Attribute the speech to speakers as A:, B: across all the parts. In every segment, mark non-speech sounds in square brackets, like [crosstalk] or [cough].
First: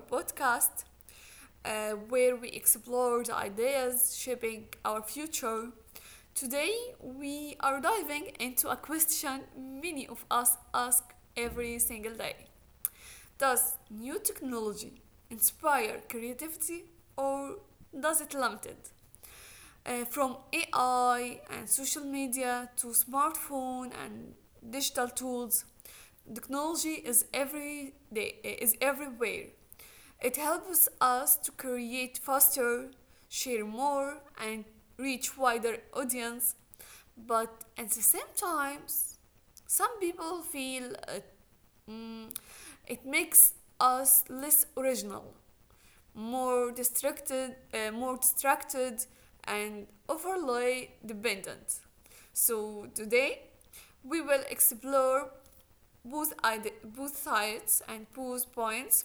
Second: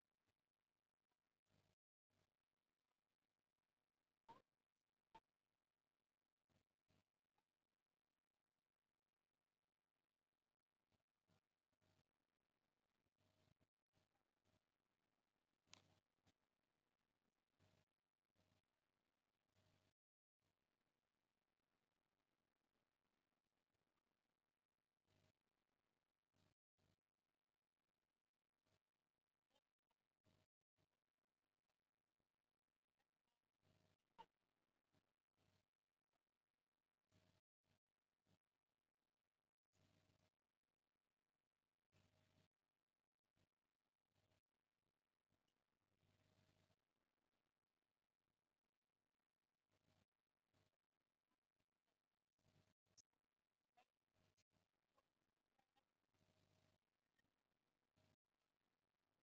A: podcast where we explore the ideas shaping our future. Today, we are diving into a question many of us ask every single day. Does new technology inspire creativity, or does it limit it? From AI and social media to smartphone and digital tools, technology is every day, is everywhere. It helps us to create faster, share more, and reach wider audience. But at the same time, some people feel mm, it makes us less original, more distracted, and overly dependent. So today we will explore both, both sides and both points,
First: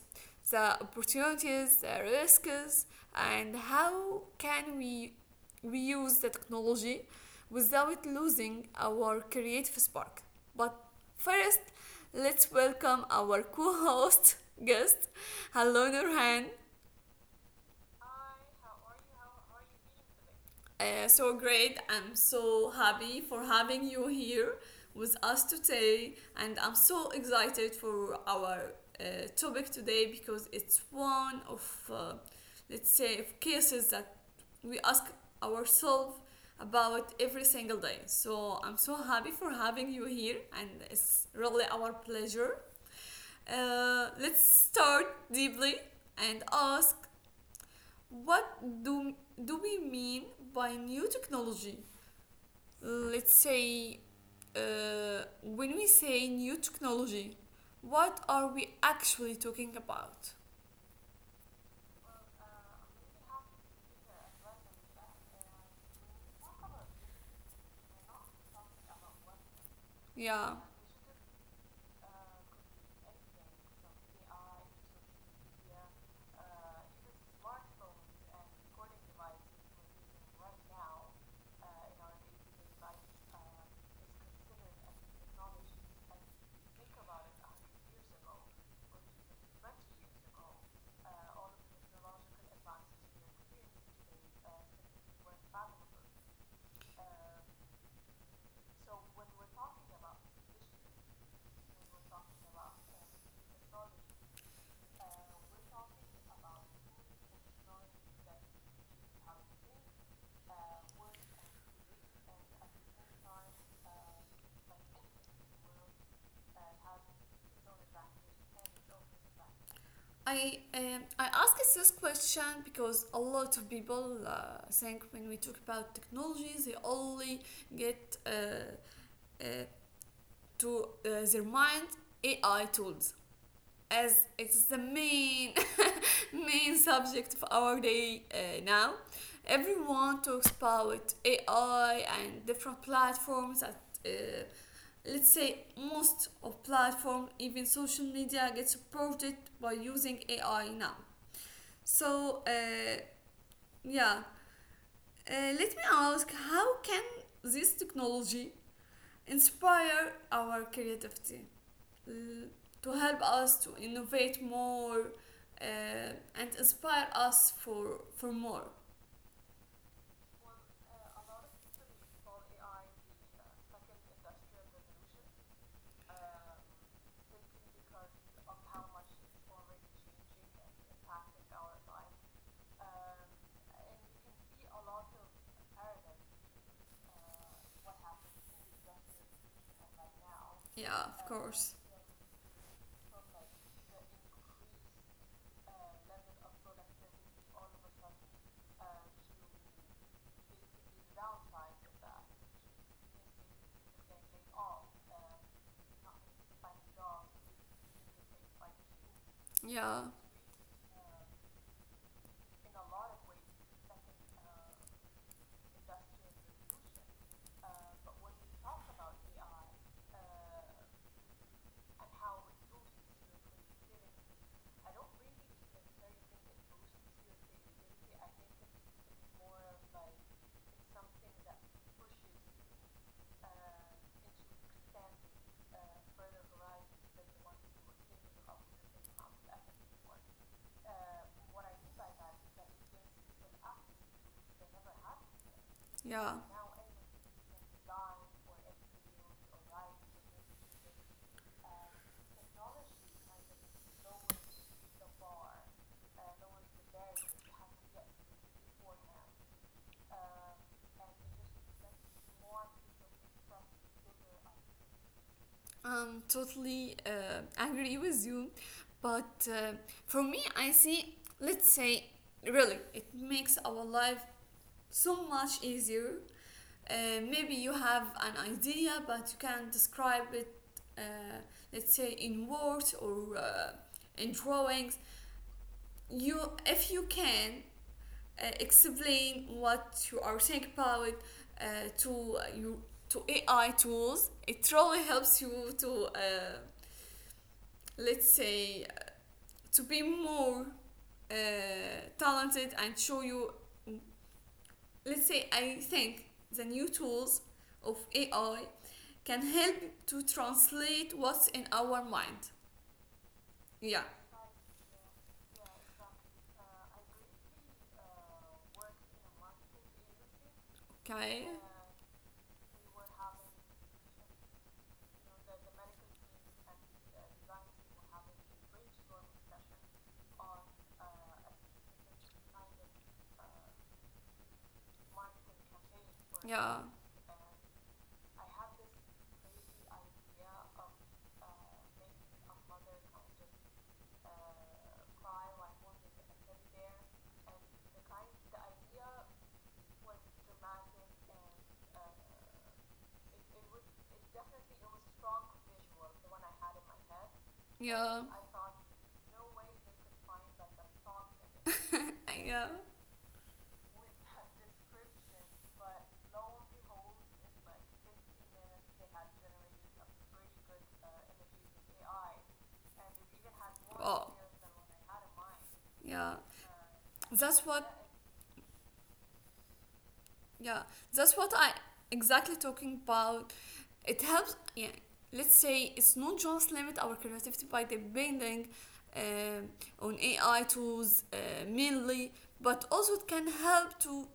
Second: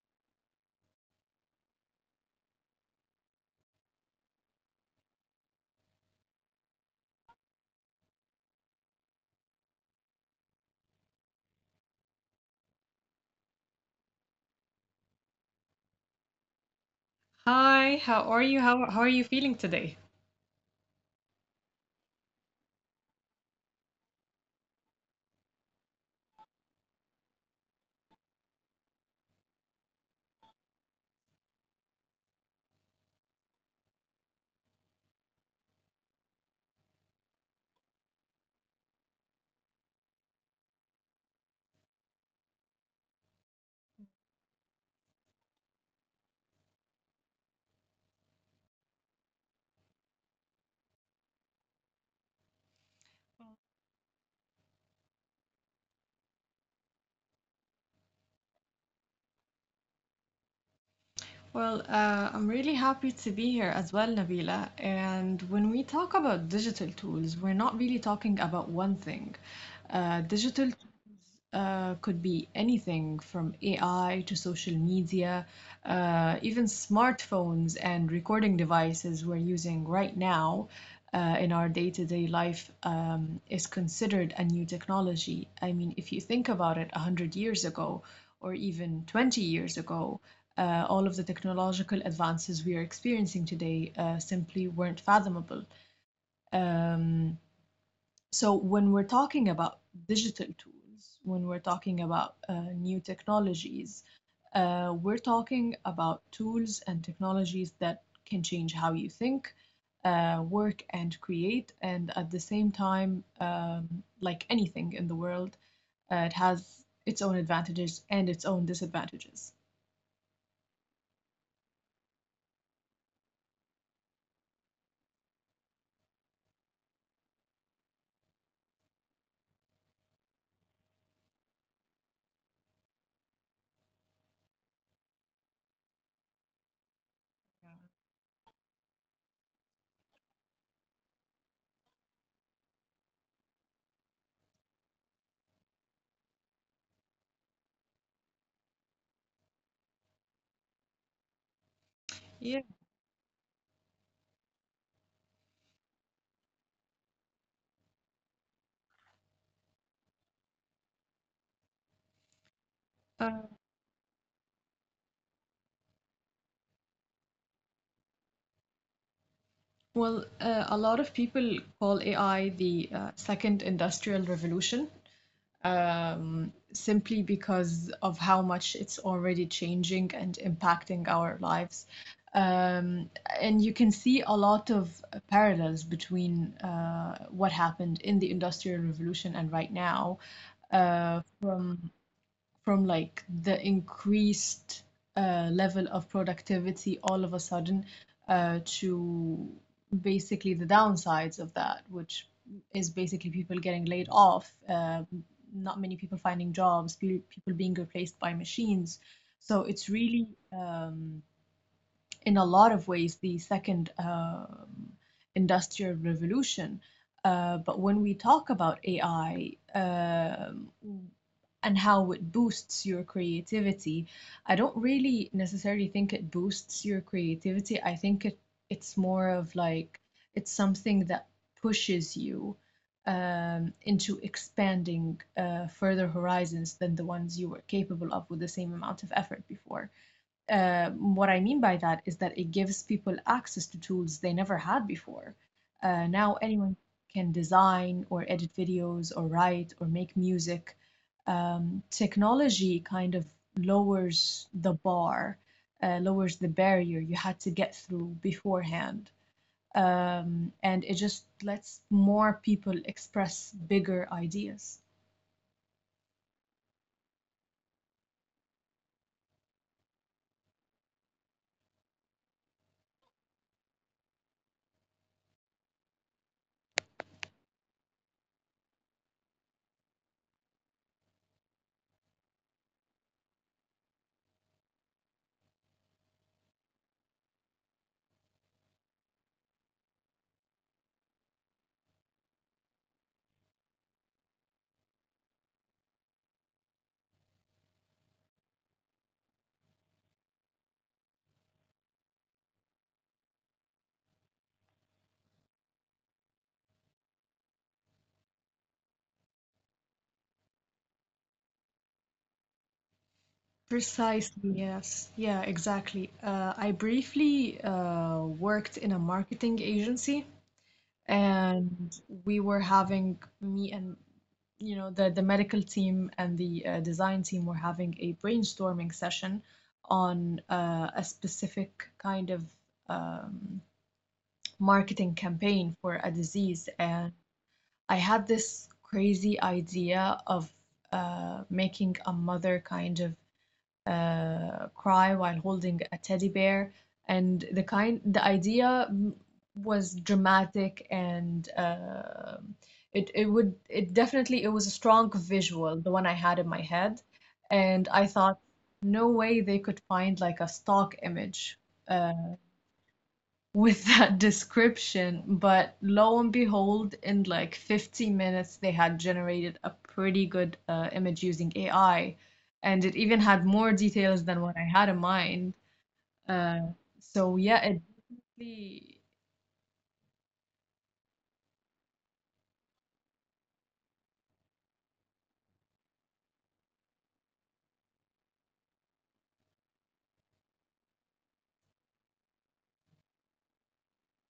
A: the opportunities, the risks, and how can we use the technology without losing our creative spark. But first, let's welcome our co-host guest. Hello, Nurhan.
B: Hi, how are you? How are you feeling today?
A: So great. I'm so happy for having you here with us today. And I'm so excited for our uh, topic today because it's one of, let's say, of cases that we ask ourselves about every single day. So I'm so happy for having you here. And it's really our pleasure. Let's start deeply and ask what do we mean by new technology, let's say, when we say new technology, what are we actually talking about?
B: Well, I'm really happy to be here as well, Nabila. And when we talk about digital tools, we're not really talking about one thing. Uh,
A: Yeah.
B: digital uh, could be anything from AI to social media, even smartphones and recording devices we're using right now in our day-to-day life is considered a new technology. I mean, if you think about it, 100 years ago or even 20 years ago, all of the technological advances we are experiencing today simply weren't fathomable. Um, so when we're talking about digital tools, when we're talking about new technologies, we're talking about tools and technologies that can change how you think, work, and create. And at the same time, like anything in the world, it has its own advantages and its own disadvantages.
A: I ask this question because a lot of people think when we talk about technologies they only get uh, to their mind AI tools, as it is the main [laughs] main subject of our day now. Everyone talks about AI and different platforms that, uh, let's say, most of platform even social media gets supported by using AI now. So
B: Yeah.
A: uh, yeah, let me ask, how can this technology inspire our creativity? uh, to help us to
B: Uh,
A: innovate more, uh, and inspire us for more.
B: a lot of people call AI the second industrial revolution. Simply because of how much it's already changing and impacting our lives. Um, and you can see a lot of parallels between what happened in the Industrial Revolution and right now,
A: Yeah, of course.
B: from like the increased level of productivity all of a sudden to basically the downsides of that, which is basically people getting laid off, not many people finding jobs, people being replaced by machines. So it's
A: Yeah,
B: really, um, in a lot of ways, the second industrial revolution. But when we talk about AI, and how it boosts your creativity. I don't really necessarily think it boosts your creativity. I think it's more of like it's something that pushes you into expanding further horizons than the ones you were capable of with the same amount of effort before. What I mean by that is that it gives people access to tools they never had before.
A: yeah.
B: Now anyone can design or edit videos or write or make music. Technology kind of lowers the bar, lowers the barrier you had to get through beforehand. And it just lets more people express bigger ideas.
A: I'm totally agree with you, but for me, I see. Let's say, really, it makes our life so much easier. Maybe you have an idea, but you can't describe it. Uh, let's say in words or in drawings. You, if you can explain what you are thinking about, uh, to you to AI tools, it really helps you to, let's say, to be more uh, talented and show you. Let's say I think the new tools of AI can help to translate what's in our mind. Yeah.
B: Precisely, yes. Yeah, exactly. I briefly worked in a marketing agency,
A: Okay.
B: and we were having me and you know the medical team and the design team were having a brainstorming session on a specific kind of um, marketing campaign for a disease.
A: Yeah.
B: And I had this crazy idea of making a mother kind of cry while holding a teddy bear, and the idea was dramatic, and it it would it definitely it was a strong visual, the one I had in my head. And I
A: Yeah.
B: thought no way they could find like a stock image uh,
A: Yeah.
B: with that [laughs] description, but lo and behold, in like 50 minutes they had generated a pretty good image using AI, and it even had more details
A: Oh.
B: than what I had in mind.
A: Yeah,
B: uh, so
A: that's
B: yeah, it
A: what.
B: really-
A: Yeah, that's what I exactly talking about. It helps. Yeah, let's say it's not just limit our creativity by depending um on AI tools, mainly, but also it can help to,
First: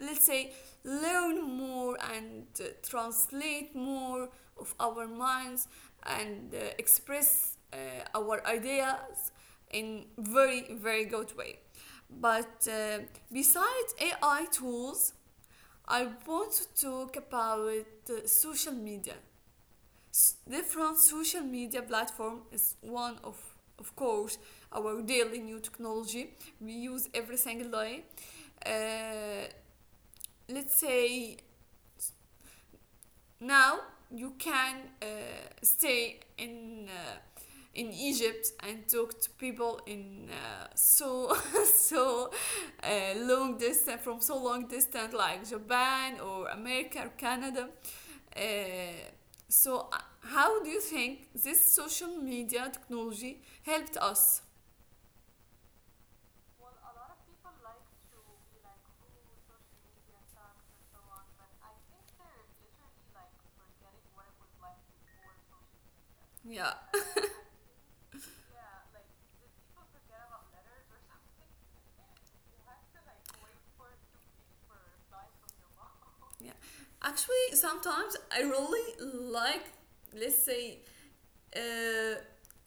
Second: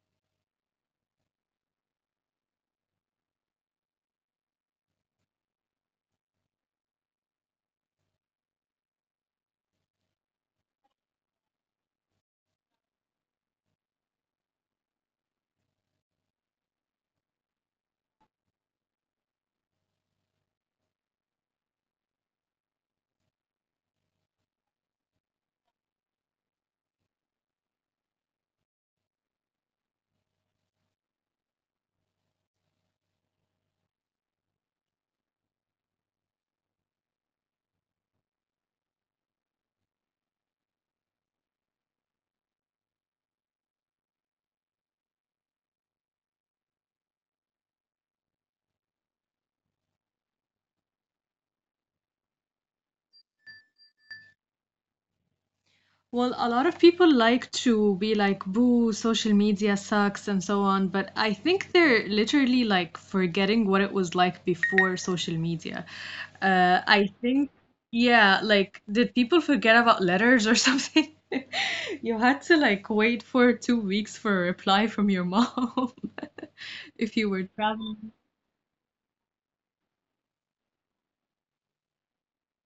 A: let's say, learn more and translate more of our minds, and express our ideas in very very good way. But besides AI tools, I want to talk about social media. Different social media platform is one of course, our daily new technology we use every single day. uh, let's say, now you can stay in Egypt and talk to people in so [laughs] so long distance, like Japan or America or Canada. Uh, how do you think this social media technology helped us?
B: well, a lot of people like to be like, "Boo, social media sucks" and so on, but I think they're literally like forgetting what it was like before social media.
A: Yeah,
B: I think, yeah, like, did people forget about letters or something? [laughs] You had to like wait for 2 weeks for a reply from your mom
A: yeah.
B: [laughs] if you were
A: Actually,
B: traveling.
A: sometimes I really like, let's say, uh,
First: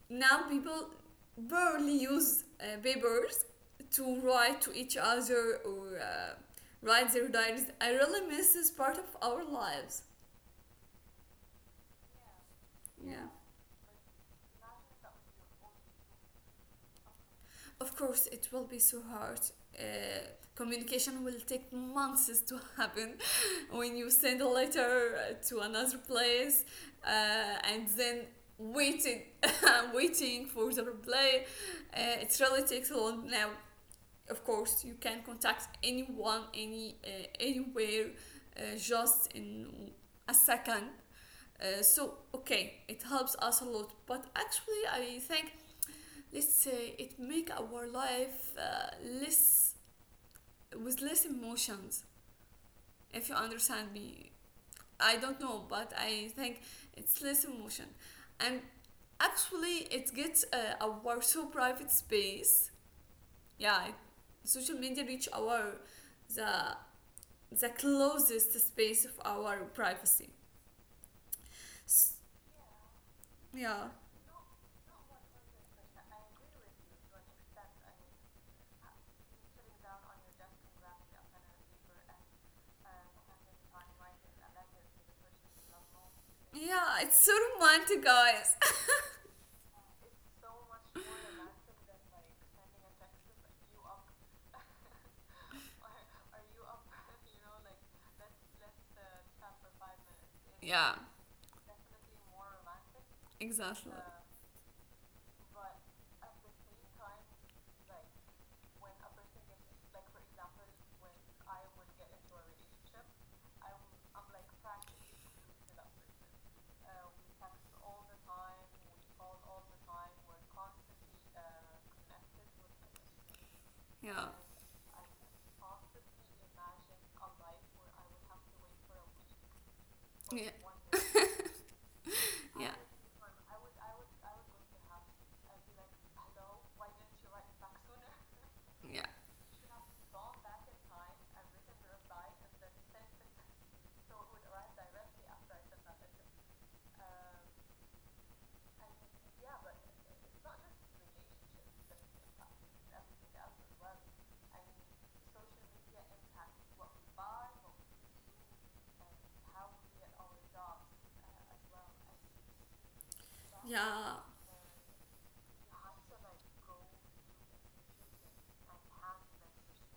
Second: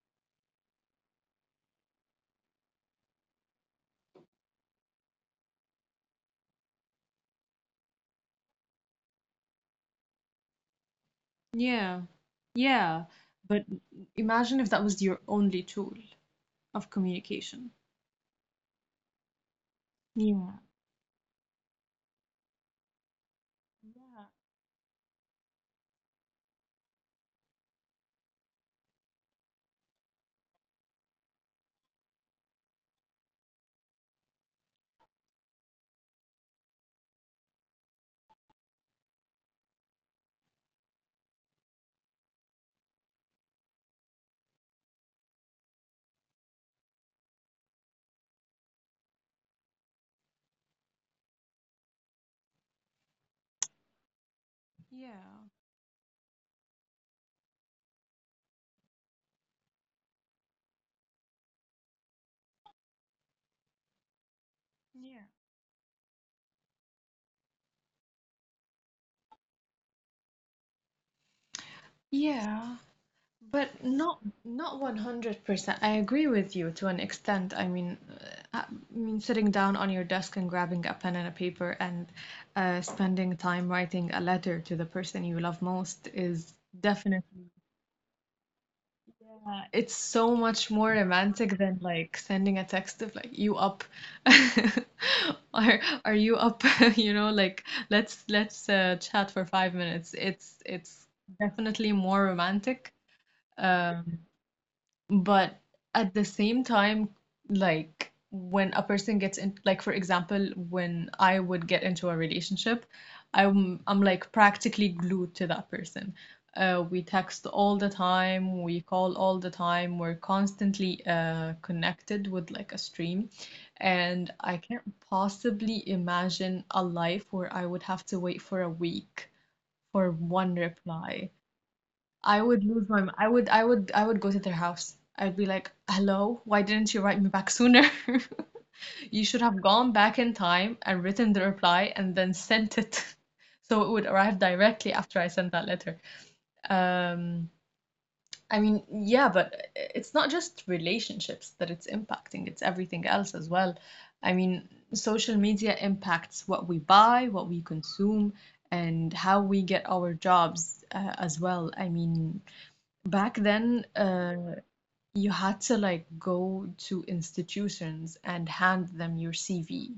A: now people barely use papers to write to each other or write their diaries. I really miss this part of our lives.
B: Yeah, yeah.
A: Yeah.
B: But imagine if that was your only tool of communication.
A: Of course, it will be so hard. Uh,
B: Yeah.
A: Communication will take months to happen [laughs] when you send a letter to another place, and then waiting [laughs] waiting for the reply. It really takes a long now. Of course, you can contact anyone, anywhere, just in a second. Okay, it helps us a lot. But actually, I think, let's say, it make our life less, with less emotions. If you understand me, I
B: Yeah.
A: don't know, but I think it's less emotion, and actually, it gets our so private space. Yeah, social media
B: Yeah.
A: reach our the closest space of our privacy. S-
B: Yeah, but
A: yeah.
B: not 100%. I agree with you to an extent. I mean, uh, I mean, sitting down on your desk and grabbing a pen and a paper and spending time writing a letter to the person you love most is
A: Yeah, it's so
B: definitely—
A: romantic, guys.
B: yeah, it's so much more romantic than like sending a text of like "you up" [laughs] or "are you up" [laughs] you know, like let's chat for five minutes it's
A: [laughs] Yeah,
B: it's definitely more romantic.
A: exactly.
B: um but at the same time, like when a person gets in, like for example, when I would get into a relationship, I'm like practically glued to that person. We text all the time, we call all the time, we're constantly connected with like a stream.
A: Yeah.
B: And I can't possibly imagine a life where I would have to wait for a week for
A: Yeah.
B: one reply.
A: [laughs]
B: I would
A: Yeah.
B: lose my m- I would go to their house. I'd be like, "Hello, why didn't you write me back sooner? [laughs]
A: Yeah.
B: You should have gone back in time and written the reply and then sent it." [laughs] So it would arrive directly after I sent that letter. Um, I mean, yeah, but it's not just relationships that it's impacting, it's everything else as well. I mean, social media impacts what we buy, what we consume, and how we get our jobs as well. I mean, back then,
A: Yeah,
B: you had to like go to institutions and hand them your CV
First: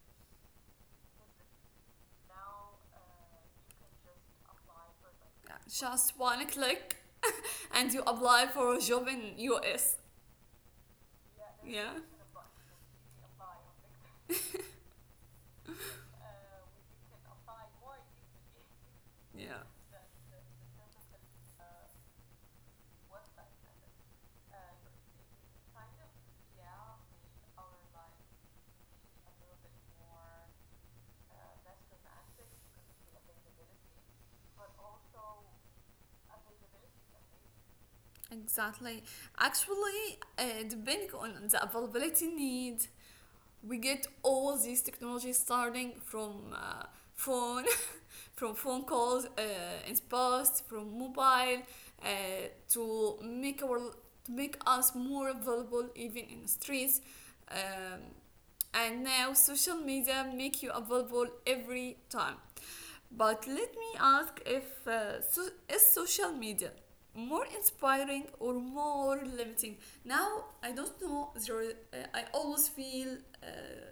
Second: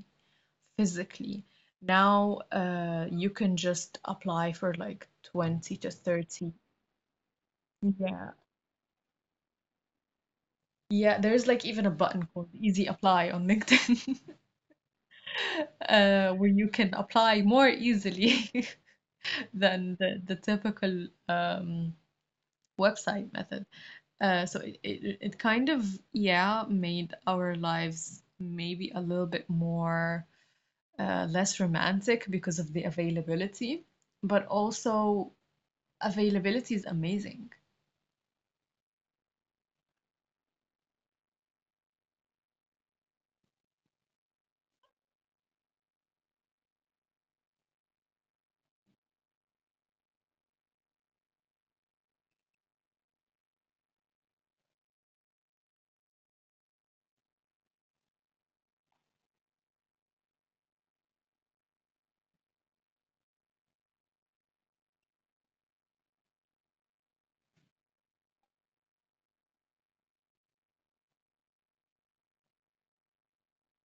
B: physically. Now, you can just apply for like
A: yeah,
B: 20 to
A: just one
B: 30.
A: click [laughs] and you
B: Yeah.
A: apply for a job in US.
B: Yeah, there's like even a
A: Yeah.
B: button called Easy Apply on LinkedIn,
A: [laughs]
B: [laughs] where you can apply more easily. [laughs]
A: Yeah.
B: Than the typical website method. So it kind of yeah made our lives maybe a little bit more less romantic because of the availability, but also availability is amazing.
A: Exactly. Actually, depending on the availability need, we get all these technologies starting from phone, [laughs] from phone calls in past, from mobile, uh, to make our to make us more available even in the streets. Um, and now social media make you available every time. But let me ask, if so, is social media more inspiring or more limiting? Now I don't know. I always feel. Uh,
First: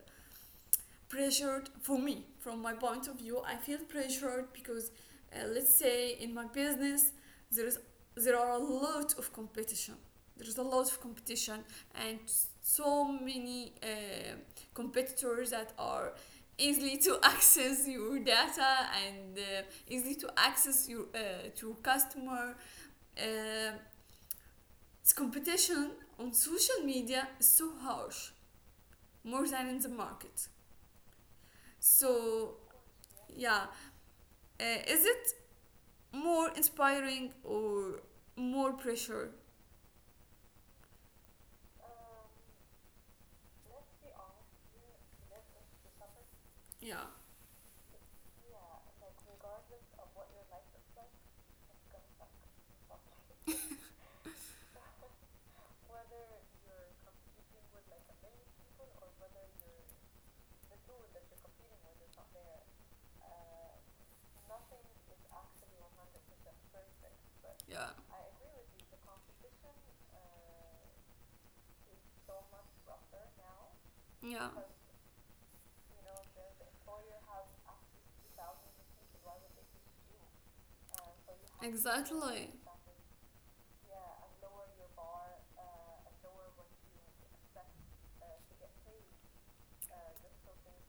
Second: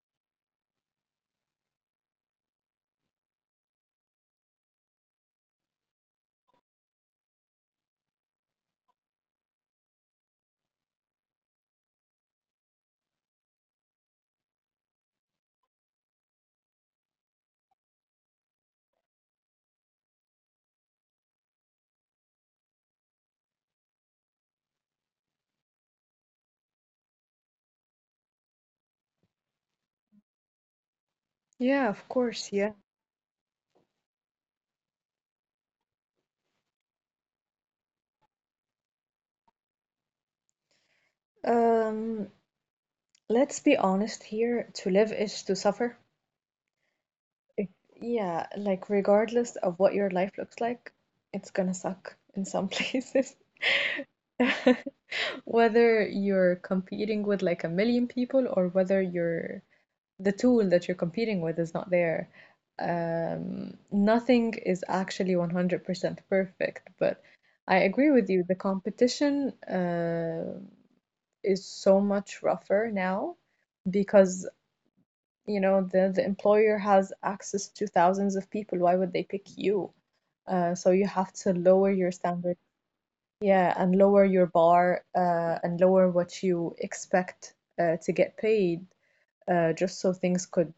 A: pressured. For me, from my point of view, I feel pressured because, let's say, in my business, there is there are a lot of competition there's a lot of competition, and so many competitors that are easily to [laughs] access your data, and easily to access your to customer. Uh, it's competition on social media is so harsh, more than in the market.
B: Yeah, of
A: So
B: course, yeah.
A: yeah. Is it more inspiring or more pressure?
B: Um, let's be honest here, to live is to suffer.
A: Yeah,
B: It- Yeah, like regardless of what your life looks like, it's gonna suck in some [laughs] places. [laughs] Whether you're competing with like a million people or whether you're— the tool that you're competing with is not there. Nothing is actually 100% perfect, but
A: yeah,
B: I agree with you. The competition is so much rougher now
A: yeah.
B: because, you know, the employer has access to thousands of people. Why would they pick you? So you have to lower your
A: Exactly.
B: standard, yeah, and lower your bar, and lower what you expect to get paid, just so things could,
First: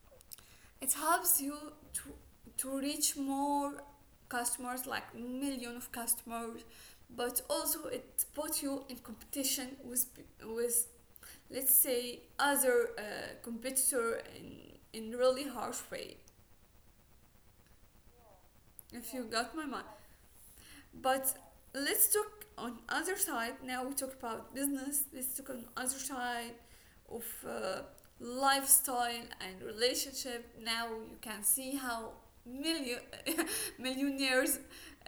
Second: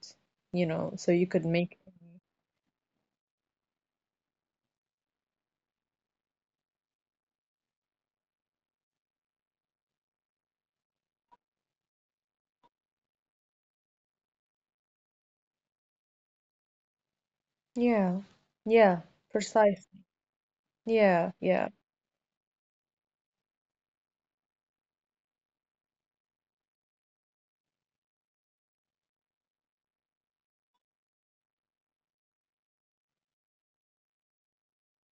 B: you know,
A: It
B: so you
A: helps
B: could
A: you
B: make—
A: to to reach more customers, like million of customers, but also it puts you in competition with with, let's say, other competitor in really harsh way.
B: Yeah. Yeah.
A: If you got my mind.
B: Precisely. Yeah.
A: But
B: Yeah.
A: let's talk on other side. Now we talk about business. Let's talk on other side of lifestyle and relationship. Now you can see how million millionaires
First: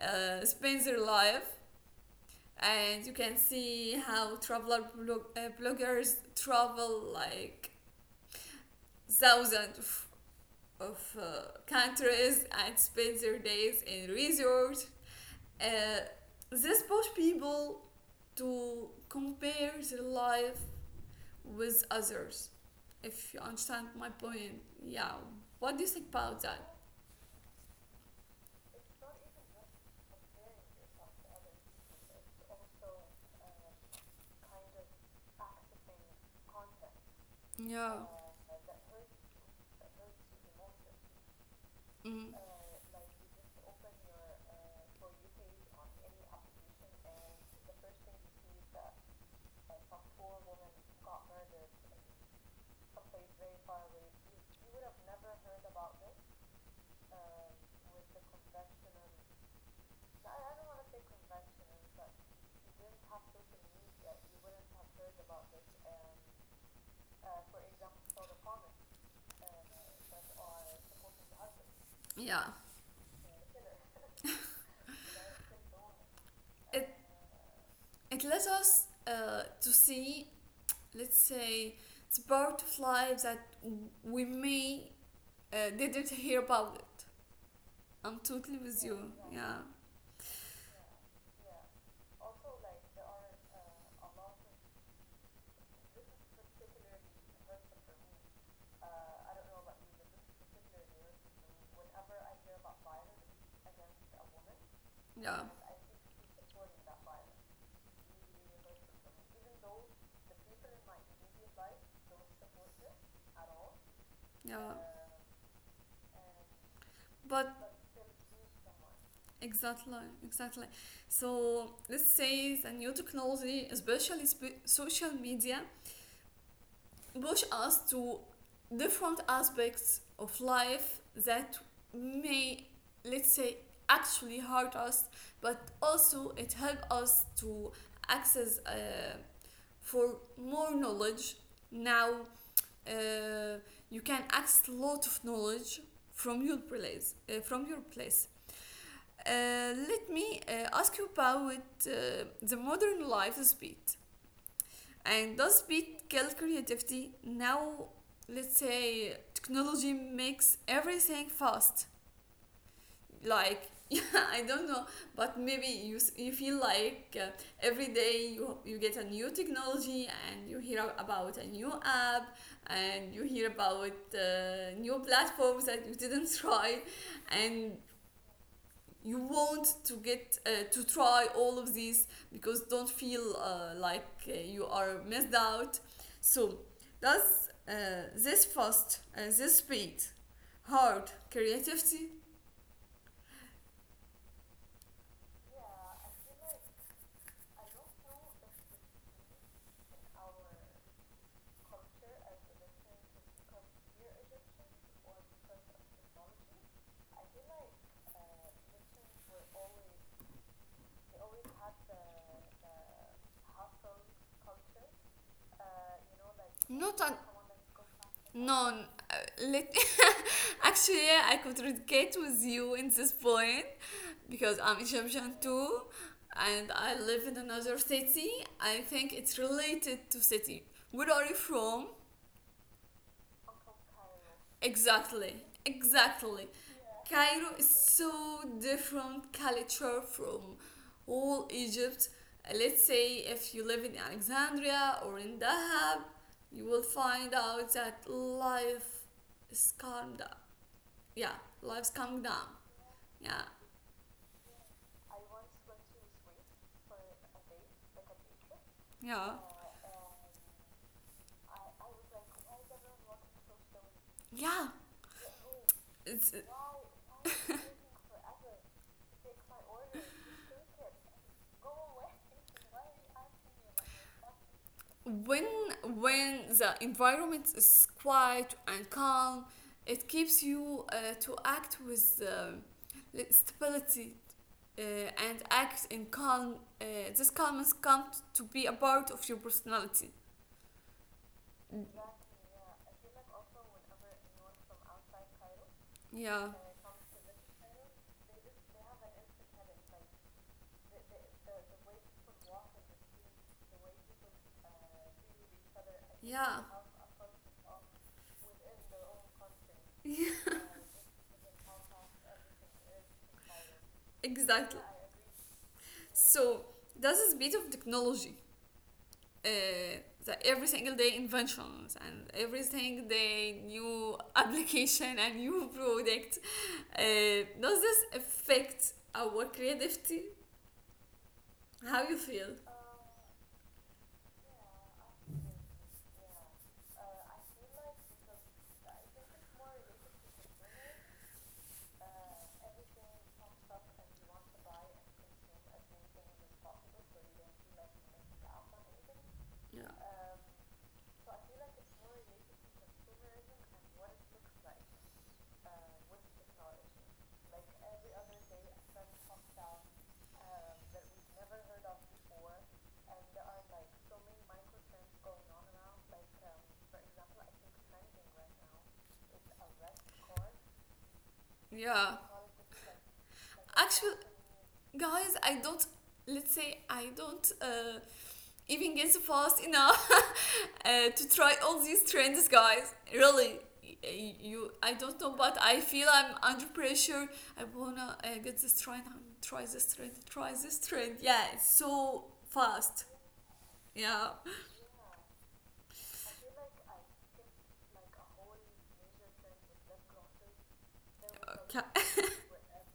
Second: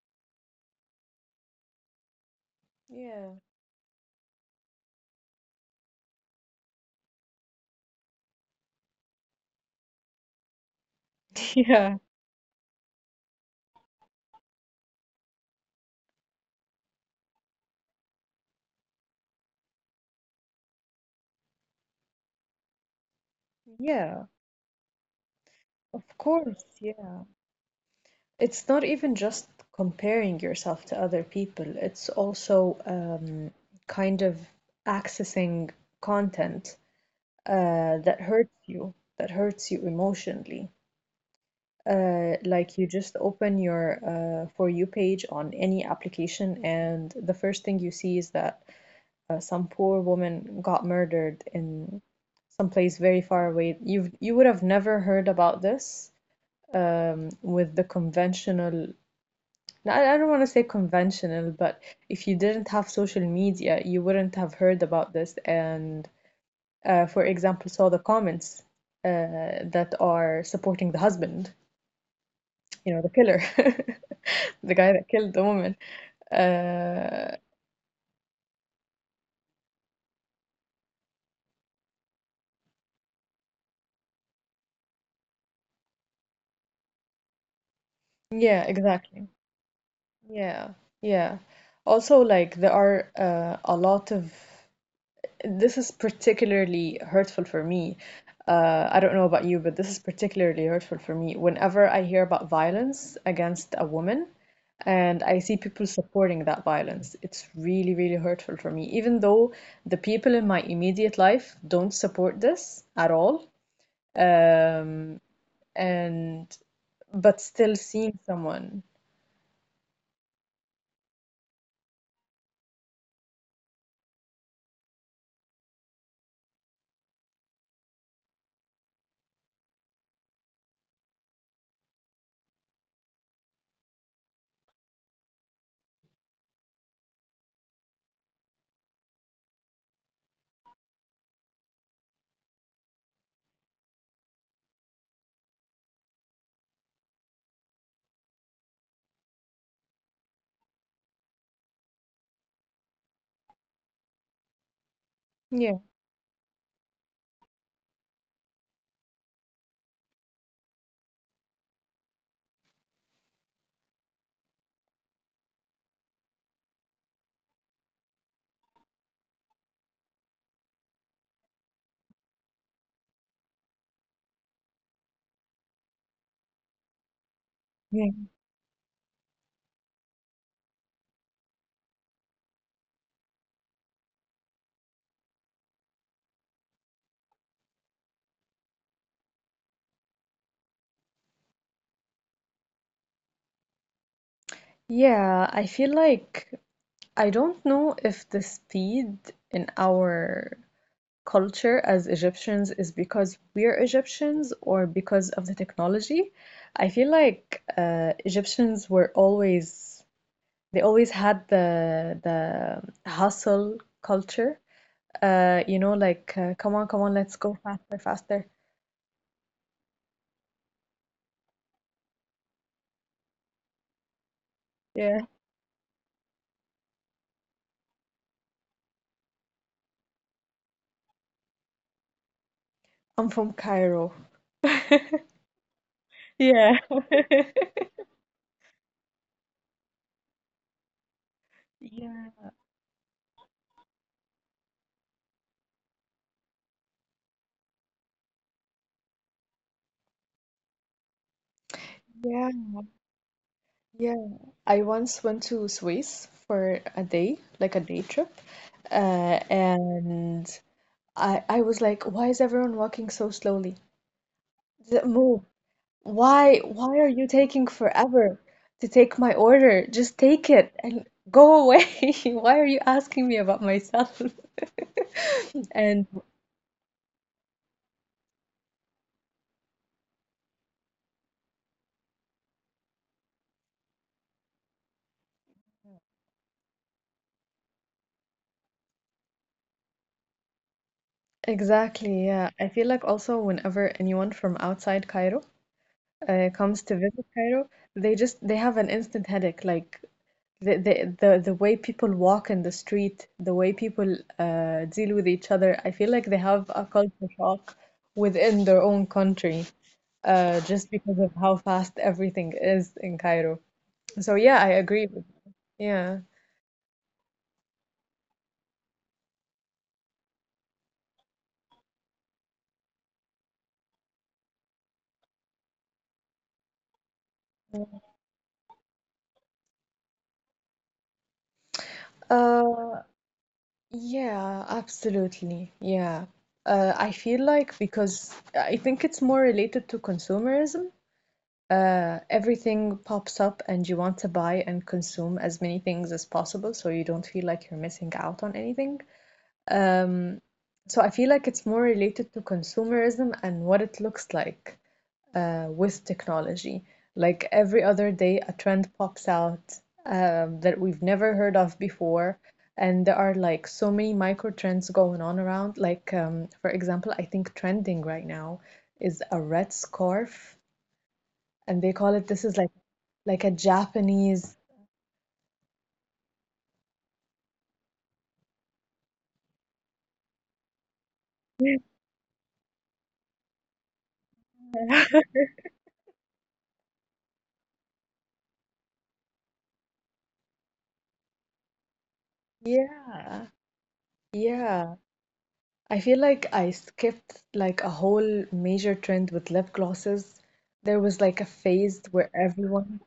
A: spend their life, and you
B: Yeah.
A: can
B: [laughs]
A: see how traveler bloggers travel like thousands of of uh,
B: Yeah.
A: countries and spend their days in resorts. Uh, this push people to compare their life with others. If you understand my
B: Yeah.
A: point, yeah. What do you
B: Of
A: think about that?
B: course. Yeah. It's not even just comparing yourself to other people. It's also kind of accessing content
A: Yeah.
B: that hurts you emotionally.
A: Mm.
B: Like you just open your For You page on any application, and the first thing you see is that some poor woman got murdered in some place very far away. You would have never heard about this with the conventional. I don't want to say conventional, but if you didn't have social media, you wouldn't have heard about this. And for example, saw the comments that are supporting the husband,
A: Yeah.
B: you know, the killer, [laughs] the guy that killed the woman.
A: It
B: Uh,
A: it lets us to see, let's say, it's part of life that we may didn't hear about it. I'm totally
B: yeah,
A: with you.
B: exactly.
A: Yeah.
B: Yeah, yeah. Also, like there are a lot of this is particularly hurtful for me. I don't know about you, but this is particularly hurtful for me. Whenever I hear about violence against a woman and
A: Yeah.
B: I see people supporting that violence, it's really, really hurtful for me. Even though the people in my immediate life don't support this at all,
A: Yeah.
B: um, and but
A: But
B: still seeing someone.
A: exactly, exactly. So let's say the new technology, especially social media, push us to different aspects of life that may, let's say, actually hurt us, but also it help us to access for more knowledge. Now uh, you can access a lot of knowledge from your place. Let me ask you about uh, the modern life speed. And does
B: Yeah.
A: speed kill creativity? Now, let's say technology makes everything fast, like [laughs] yeah, I don't know, but maybe you you feel like every day you get a new technology and you hear about a new app, and you hear about new platforms that you didn't [laughs] try, and
B: Yeah,
A: you want to get to try all of these because don't feel you are missed out. So does this speed hard creativity?
B: Yeah, I feel like— I don't know if the speed in our culture as Egyptians is because we're Egyptians or because of the technology. I feel like Egyptians were always— they always had the hustle culture. You know, like come on,
A: Not
B: come
A: to
B: on, let's go faster, faster.
A: no. n- uh, Let [laughs] Actually, yeah, I contradicate with you in this point, because I'm
B: Yeah,
A: Egyptian too, and I live in another city. I think it's related to city. Where are you from?
B: I'm from Cairo. [laughs]
A: Exactly, exactly.
B: Yeah.
A: Cairo is
B: [laughs]
A: so different culture from all Egypt.
B: Yeah.
A: Let's say if you live in Alexandria or in Dahab, you will find out that life is calmed down. Yeah, life's calmed down.
B: Yeah,
A: Yeah,
B: Yeah, I once went to Swiss for a day, like a day trip,
A: yeah,
B: and I was like, why is everyone walking so slowly?
A: yeah.
B: Move!
A: It's
B: Why are you taking forever
A: [laughs]
B: to take my order? Just take it and go away. [laughs] Why are you asking me about myself?
A: when
B: [laughs] And
A: when the environment is quiet and calm, it keeps you to act with, like, stability, uh, and act in calm. This calmness comes to be a part of your personality.
B: exactly, yeah. I feel like also whenever anyone from outside Cairo
A: Yeah,
B: comes to visit Cairo, they just they have an instant headache. Like the way people walk in the street, the way people deal with each other, I feel like they have a culture shock within their own country,
A: yeah.
B: just because of how fast everything is in Cairo.
A: [laughs]
B: So yeah, I
A: Exactly.
B: agree with— yeah.
A: So that's the beauty of technology, uh, every single day inventions and every single day new [laughs] application and new product. Does this affect our creativity? How you feel?
B: Uh, yeah, absolutely. Yeah. I feel like because I think it's more related to consumerism. Everything pops up and you want to buy and consume as many things as possible so you don't feel like you're missing out on anything.
A: Yeah.
B: So I feel like it's more related to consumerism and what it looks like with technology. Like every other day, a trend pops out that we've never heard of before, and there are like so many micro trends going on around. Like, for example, I think trending right now is a red scarf, and they call it
A: Yeah.
B: this is like a
A: Actually,
B: Japanese.
A: guys, I don't. Let's say I don't even gets fast enough [laughs] to try
B: Yeah.
A: all these trends, guys. Really, you. I
B: [laughs]
A: don't know, but I feel I'm under pressure. I wanna get this trend, try this trend, try this trend. Yeah, it's so fast.
B: Yeah.
A: Yeah.
B: Yeah. I feel like I skipped like a whole major trend with lip glosses. There was like a phase where
A: Okay. [laughs]
B: everyone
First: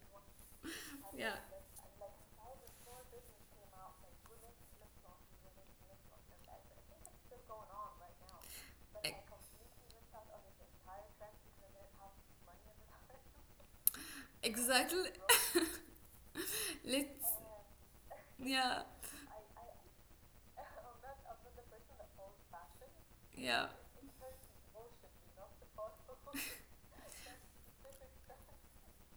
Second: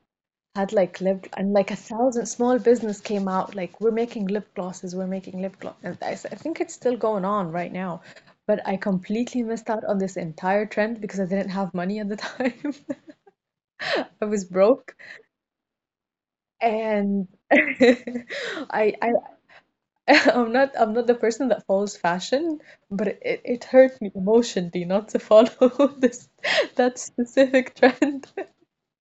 B: had like lip
A: Yeah.
B: and like a thousand small business came out like we're making lip glosses, we're making lip gloss. And I think it's still going on right now. But I completely missed out on this entire trend because I didn't have money at the time. [laughs] I was broke
A: Exactly. Let's.
B: and [laughs]
A: Yeah.
B: I [laughs] I'm not the person that follows fashion, but it,
A: Yeah.
B: it hurt me emotionally not to follow [laughs] this that specific trend.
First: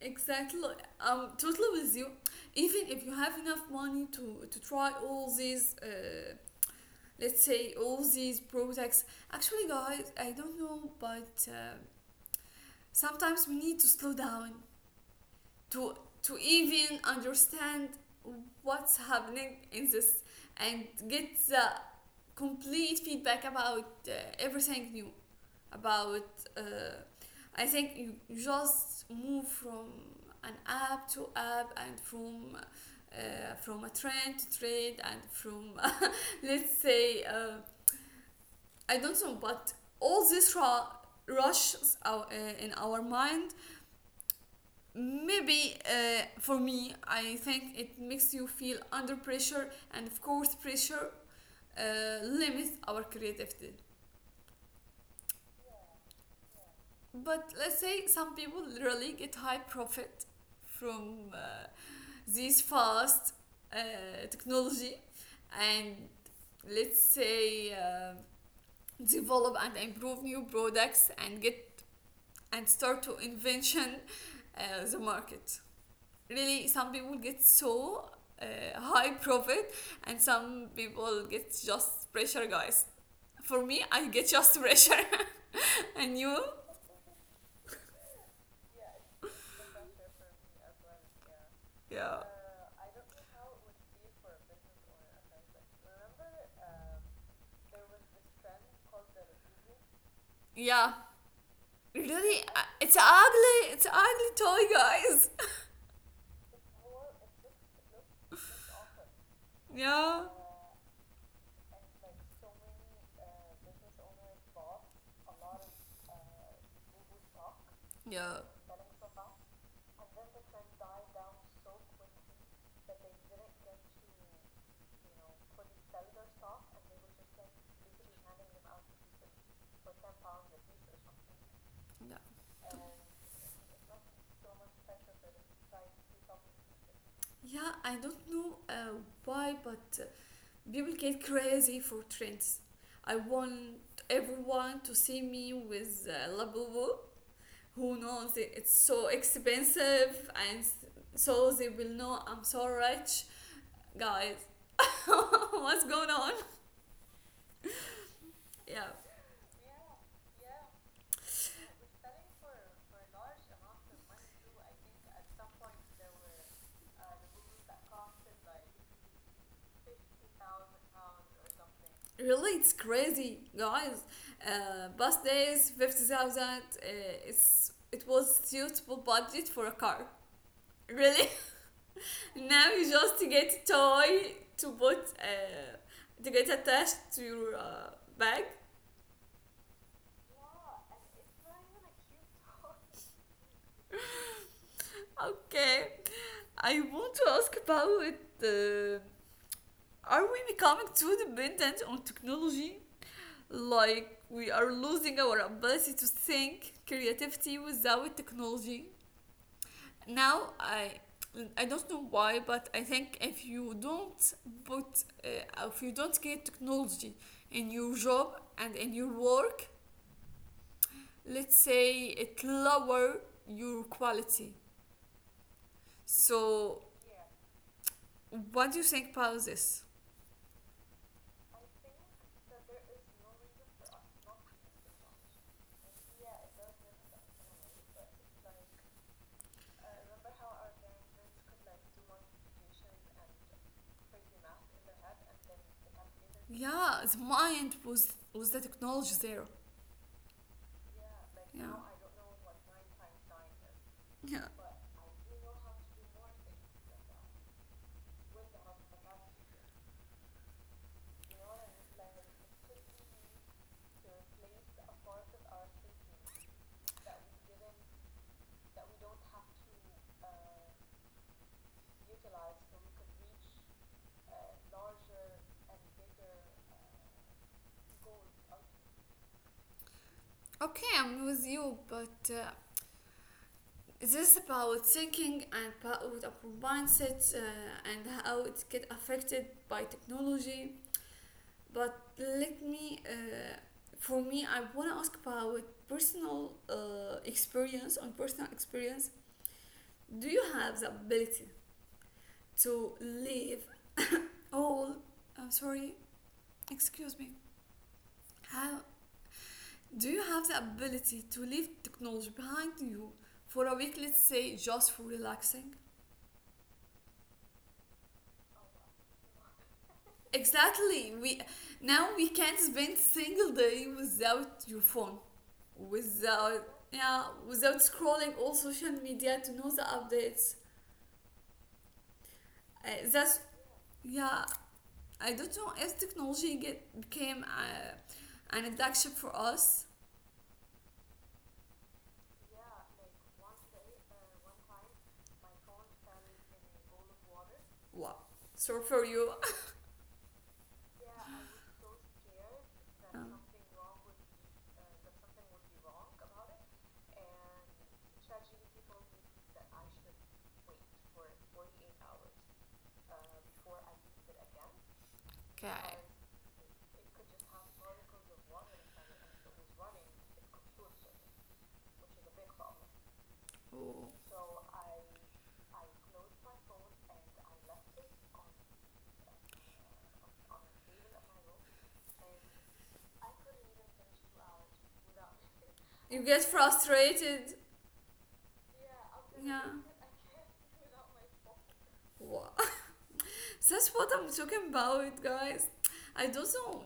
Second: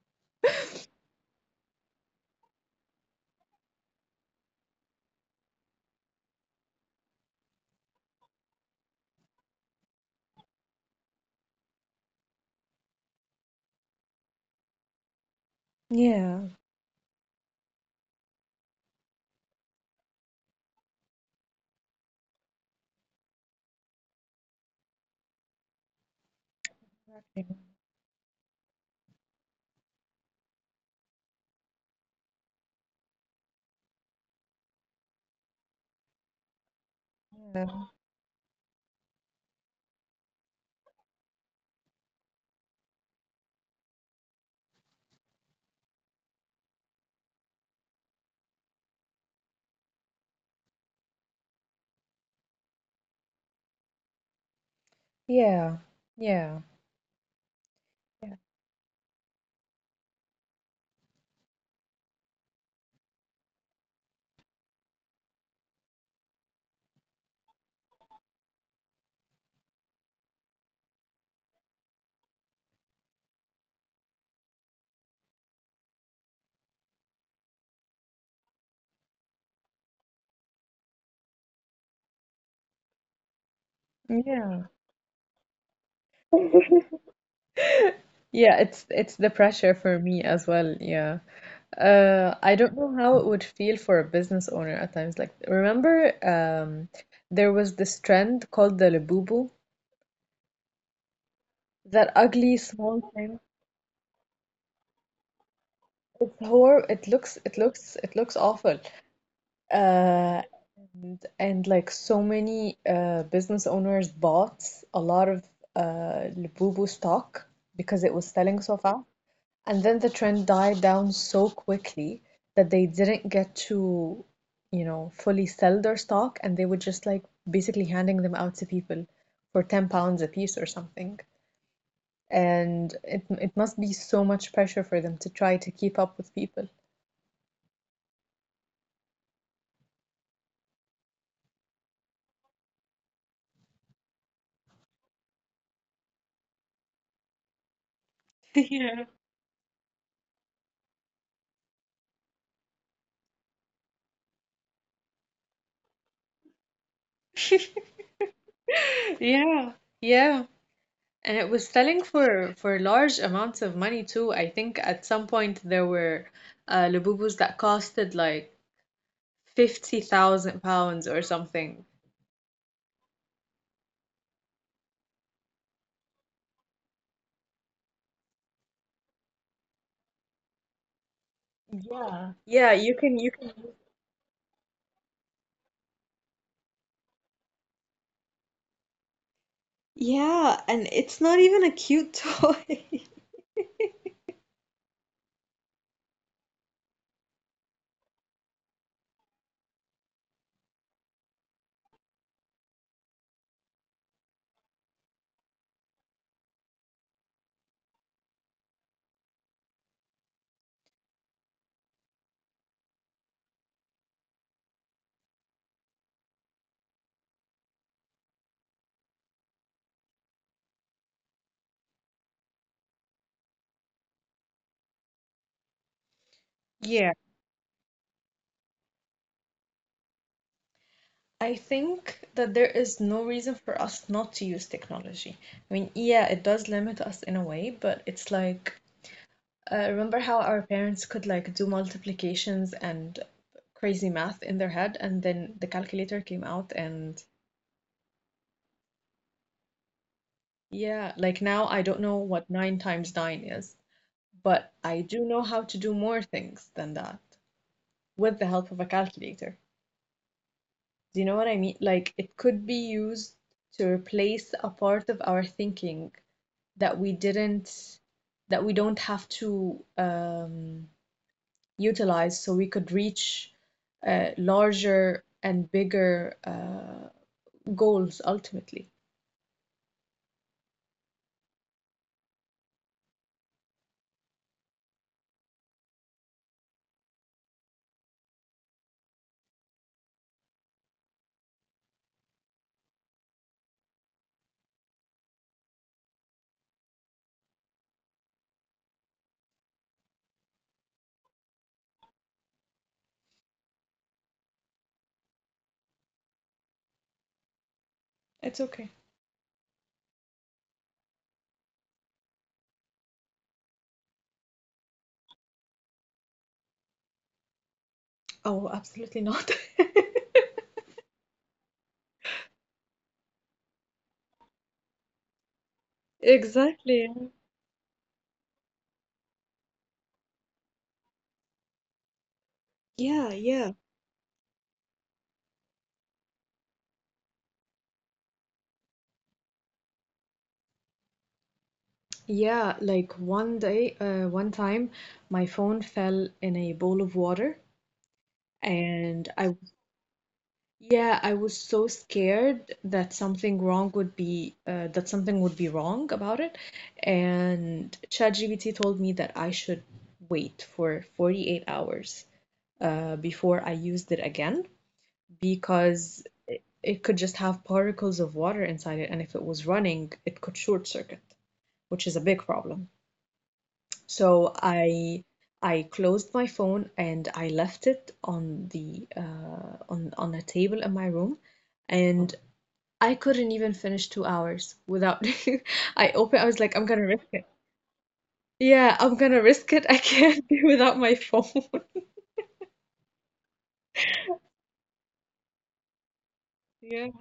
A: Exactly. I'm totally with you. Even if you have enough money to try all these, let's say all these products. Actually, guys, I don't know, but sometimes we need to slow down to to
B: Yeah.
A: even understand what's happening in this and get the complete feedback about everything new about uh,
B: Yeah.
A: I think you just move from an app to app and from a trend to trend and from [laughs] let's say I don't know but all this raw rushes in our mind, maybe for me I think it makes you feel under pressure, and of course pressure limits our creativity.
B: Yeah. Yeah.
A: But let's say some people literally get high profit from these fast technology and let's say develop and improve new products and get and start to invention the market. Really, some people get so uh, high profit and some people get just pressure, guys. For me, I get just
B: Yeah.
A: pressure, [laughs] and you,
B: Yeah, it's the pressure for me as well. Yeah.
A: yeah.
B: I don't know how it would feel for a business owner at times. Like, remember, um, there was this trend called the Labubu,
A: Yeah,
B: that
A: really,
B: ugly
A: it's
B: small thing.
A: ugly. It's an ugly toy, guys.
B: It's horrible. It looks awful.
A: [laughs] Yeah,
B: Uh, and like so many business owners bought a lot of Labubu stock because it was
A: yeah,
B: selling so fast. And then the trend died down so quickly that they didn't get to, you know, fully sell their stock and they were just like basically handing them out to people for 10 pounds a piece or something.
A: yeah,
B: And it must be so much pressure for them to try to keep up with people.
A: yeah. I don't know why, but people get crazy for trends. I want everyone to see me with Labubu. Who knows? It's so expensive, and so they will know I'm so rich, guys. [laughs] What's going on?
B: [laughs]
A: [laughs] Yeah.
B: Yeah, yeah. And it was selling for large amounts of money too. I think at some point there were Lububus that costed like 50,000 pounds or something.
A: Really, it's crazy, guys. Bus days, 50,000. It was suitable budget for a car. Really?
B: Yeah.
A: [laughs]
B: Yeah,
A: Now you
B: you can
A: just
B: you can
A: get a toy to get attached to your bag.
B: Yeah, and it's not even a cute toy. [laughs]
A: [laughs] Okay. I want to ask about, uh, are we becoming too dependent on technology? Like we are losing our ability to think creativity without technology? Now I don't know why, but I think if you don't get technology in your job and in your work, let's say it lower your quality. So
B: Yeah,
A: what do you think about this?
B: I think that there is no reason for us not to use technology. I mean, yeah, it does limit us in a way, but it's like remember how our parents could like do multiplications and crazy math in their head, and then the calculator came out,
A: Yeah,
B: and
A: the mind was the technology there.
B: yeah, like now
A: Yeah.
B: I don't know what 9 times 9 is,
A: Yeah.
B: but I do know how to do more things than that with the help of a calculator. Do you know what I mean? Like it could be used to replace a part of our thinking that we didn't, that we don't have to utilized so we could reach larger and bigger goals ultimately.
A: Okay, I'm with you, but Is this is about thinking and about our mindset, and how it get affected by technology? But for me, I want to ask about personal experience. On personal experience, do you have the ability to live all? I'm sorry, excuse me.
B: It's okay.
A: How do you have the ability to leave technology behind you for a week? Let's say just for relaxing.
B: Oh, absolutely not. [laughs]
A: Exactly. We now we can't spend single day without your phone, without
B: Exactly.
A: yeah, without scrolling all social media to know the updates.
B: Yeah,
A: That's
B: yeah.
A: yeah. I don't know if technology get became an addiction for us.
B: Yeah, like one day, one time, my phone fell in a bowl of water,
A: Wow. So for
B: and
A: you.
B: I Yeah, I was so scared that
A: [laughs] Um,
B: something wrong would be that something would be wrong about it, and ChatGPT told me that I should wait for 48 hours before I used it again
A: Okay.
B: because it could just have particles of water inside it, and if it was running, it could short circuit, which is a big problem.
A: Oh.
B: So I closed my phone and I left it on the on a table in my room. And I couldn't even finish 2 hours without [laughs] I
A: You
B: was
A: get
B: like, I'm gonna risk it.
A: frustrated.
B: Yeah, I'm gonna risk it. [laughs] I
A: Yeah.
B: can't be without my phone. [laughs]
A: Wow. [laughs] That's what I'm talking about, guys. I don't
B: Yeah.
A: know.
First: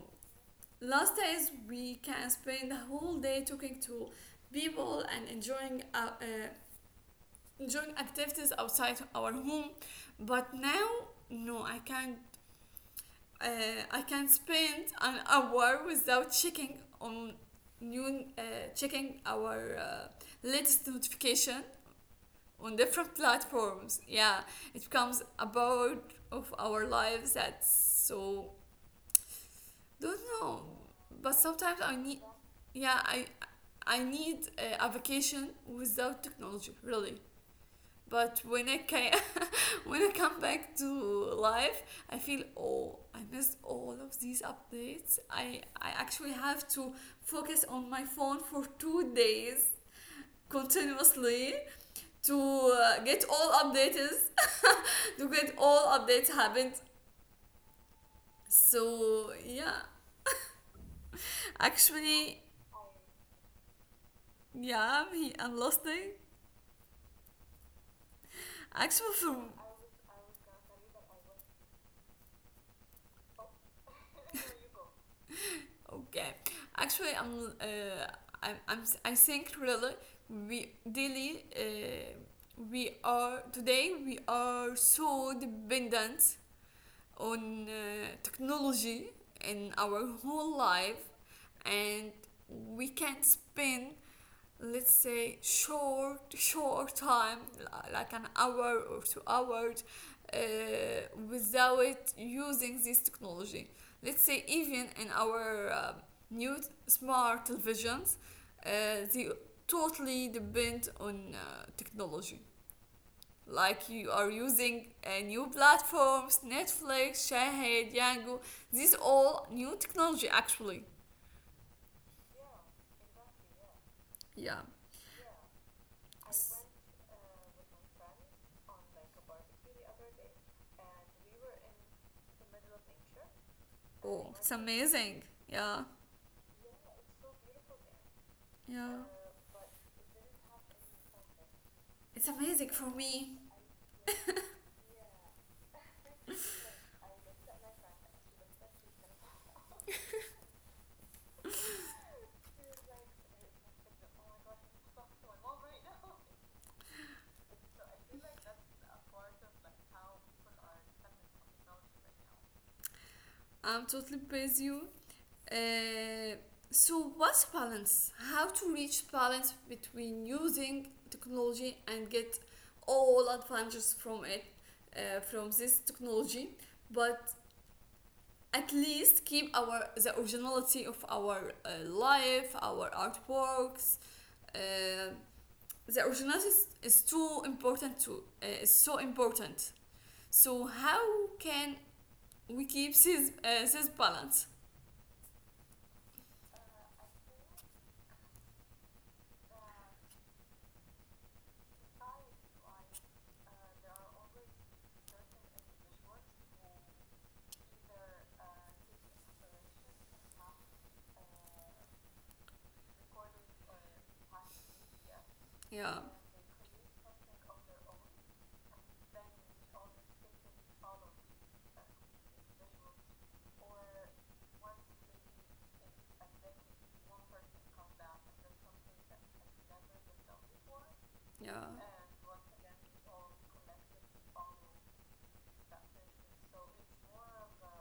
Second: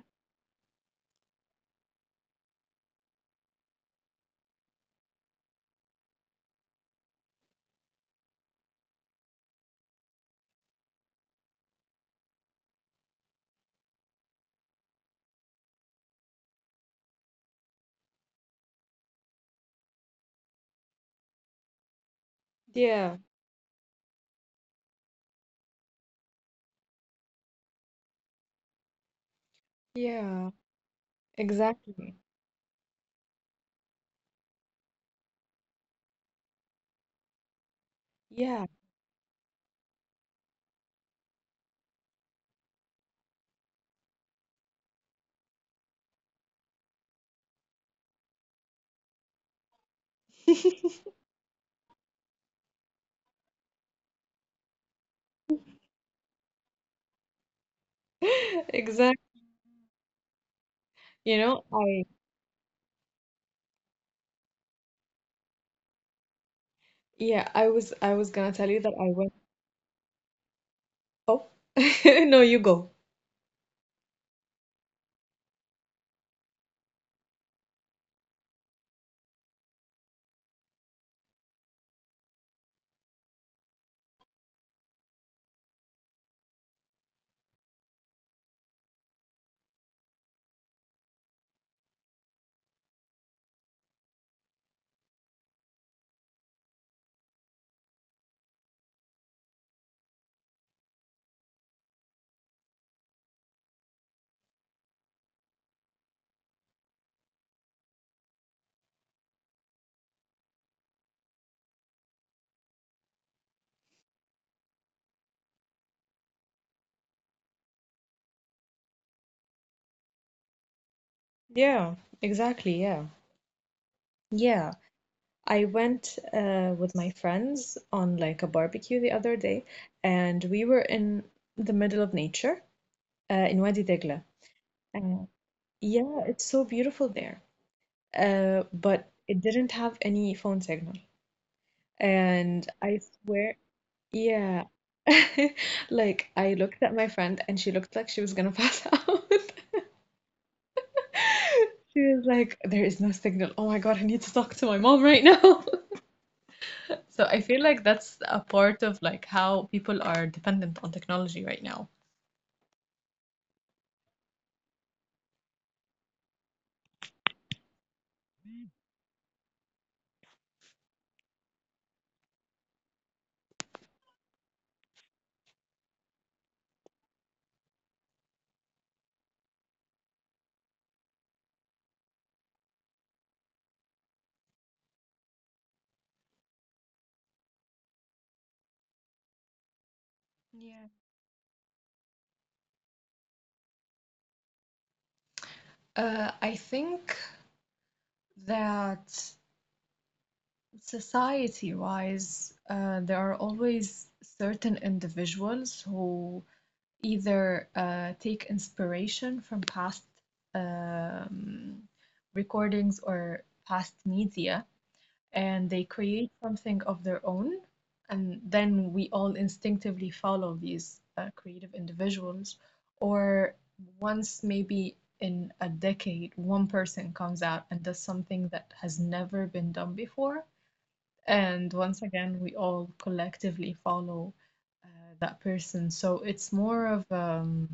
A: Last days we can spend the whole day talking to people and enjoying enjoying activities outside our home, but now no, I can't. I can spend an hour without checking on new checking our latest notification on different
B: Yeah.
A: platforms. Yeah, it becomes a part of our lives, that's so. Don't know,
B: Yeah.
A: but sometimes I need,
B: Exactly.
A: yeah, I need a vacation without technology, really. But when I can,
B: Yeah.
A: [laughs] when I come back to life, I feel, oh, I missed all of these updates. I actually have to focus on my phone for 2 days continuously
B: [laughs]
A: to get all updates, [laughs] to get all updates happened. So yeah,
B: Exactly.
A: actually,
B: You know, I
A: yeah, I'm listening. Actually,
B: yeah,
A: for
B: I was gonna tell you that I went oh [laughs] no, you go.
A: okay, actually, I'm, I'm I think really we daily we are today we are so dependent on technology in our whole life, and we can not spend, let's say, short time like an hour or 2 hours, uh, without using this technology, let's say even in our new smart televisions, uh, they totally depend on technology, like you are using new platforms, netflix, shahid, yango, these all new technology actually.
B: Yeah, exactly, yeah.
A: Yeah,
B: Yeah. I went with my friends on like a barbecue the other day and we were in the middle of nature in Wadi
A: oh,
B: Degla.
A: it's amazing.
B: Uh,
A: Yeah,
B: yeah, it's so beautiful there,
A: yeah,
B: but it didn't have any phone signal.
A: it's amazing for
B: And I
A: me.
B: swear, yeah, [laughs] like I looked at my friend and she looked like she was gonna pass out. [laughs] She was like, there is no signal. Oh my God, I need to talk to my mom right now. [laughs] So I feel like that's a part of like how people are dependent on technology right now.
A: I'm totally praise you. Uh, so what's balance? How to reach balance between using technology and get all advantages from it, from this technology, but at least keep our the originality of our life, our artworks. Uh, the originality is so important. So
B: Yeah.
A: how can we keeps his balance.
B: I think that society wise, there are always certain individuals who either take inspiration from past um, recordings or past media and they
A: Yeah,
B: create something of their own. And then we all instinctively follow these creative individuals. Or once maybe in a decade, one person comes out and does something that has never been done before
A: yeah.
B: and once again, we all collectively follow that person. So it's more of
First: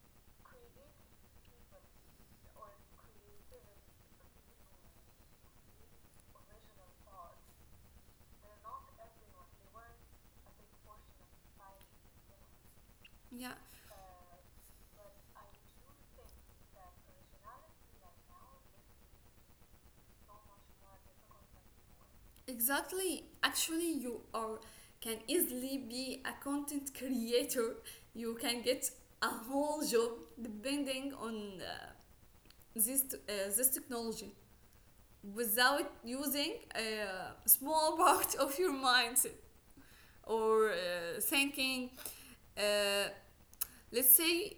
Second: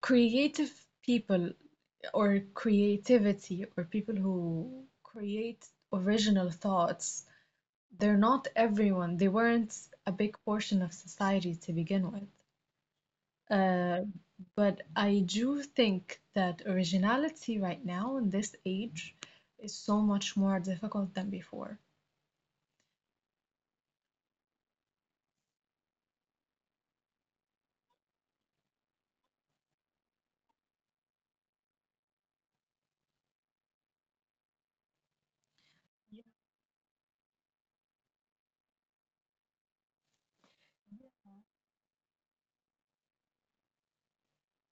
B: creative people or creativity or people who create original thoughts. They're not everyone, they weren't a big portion of society to begin with.
A: Yeah,
B: Uh, but I do think that originality right now in this age is so much more difficult than before.
A: exactly. Actually, you are can easily be a content creator. You can get a whole job depending on this technology without using a small [laughs] part of your mindset or thinking. Uh, let's say,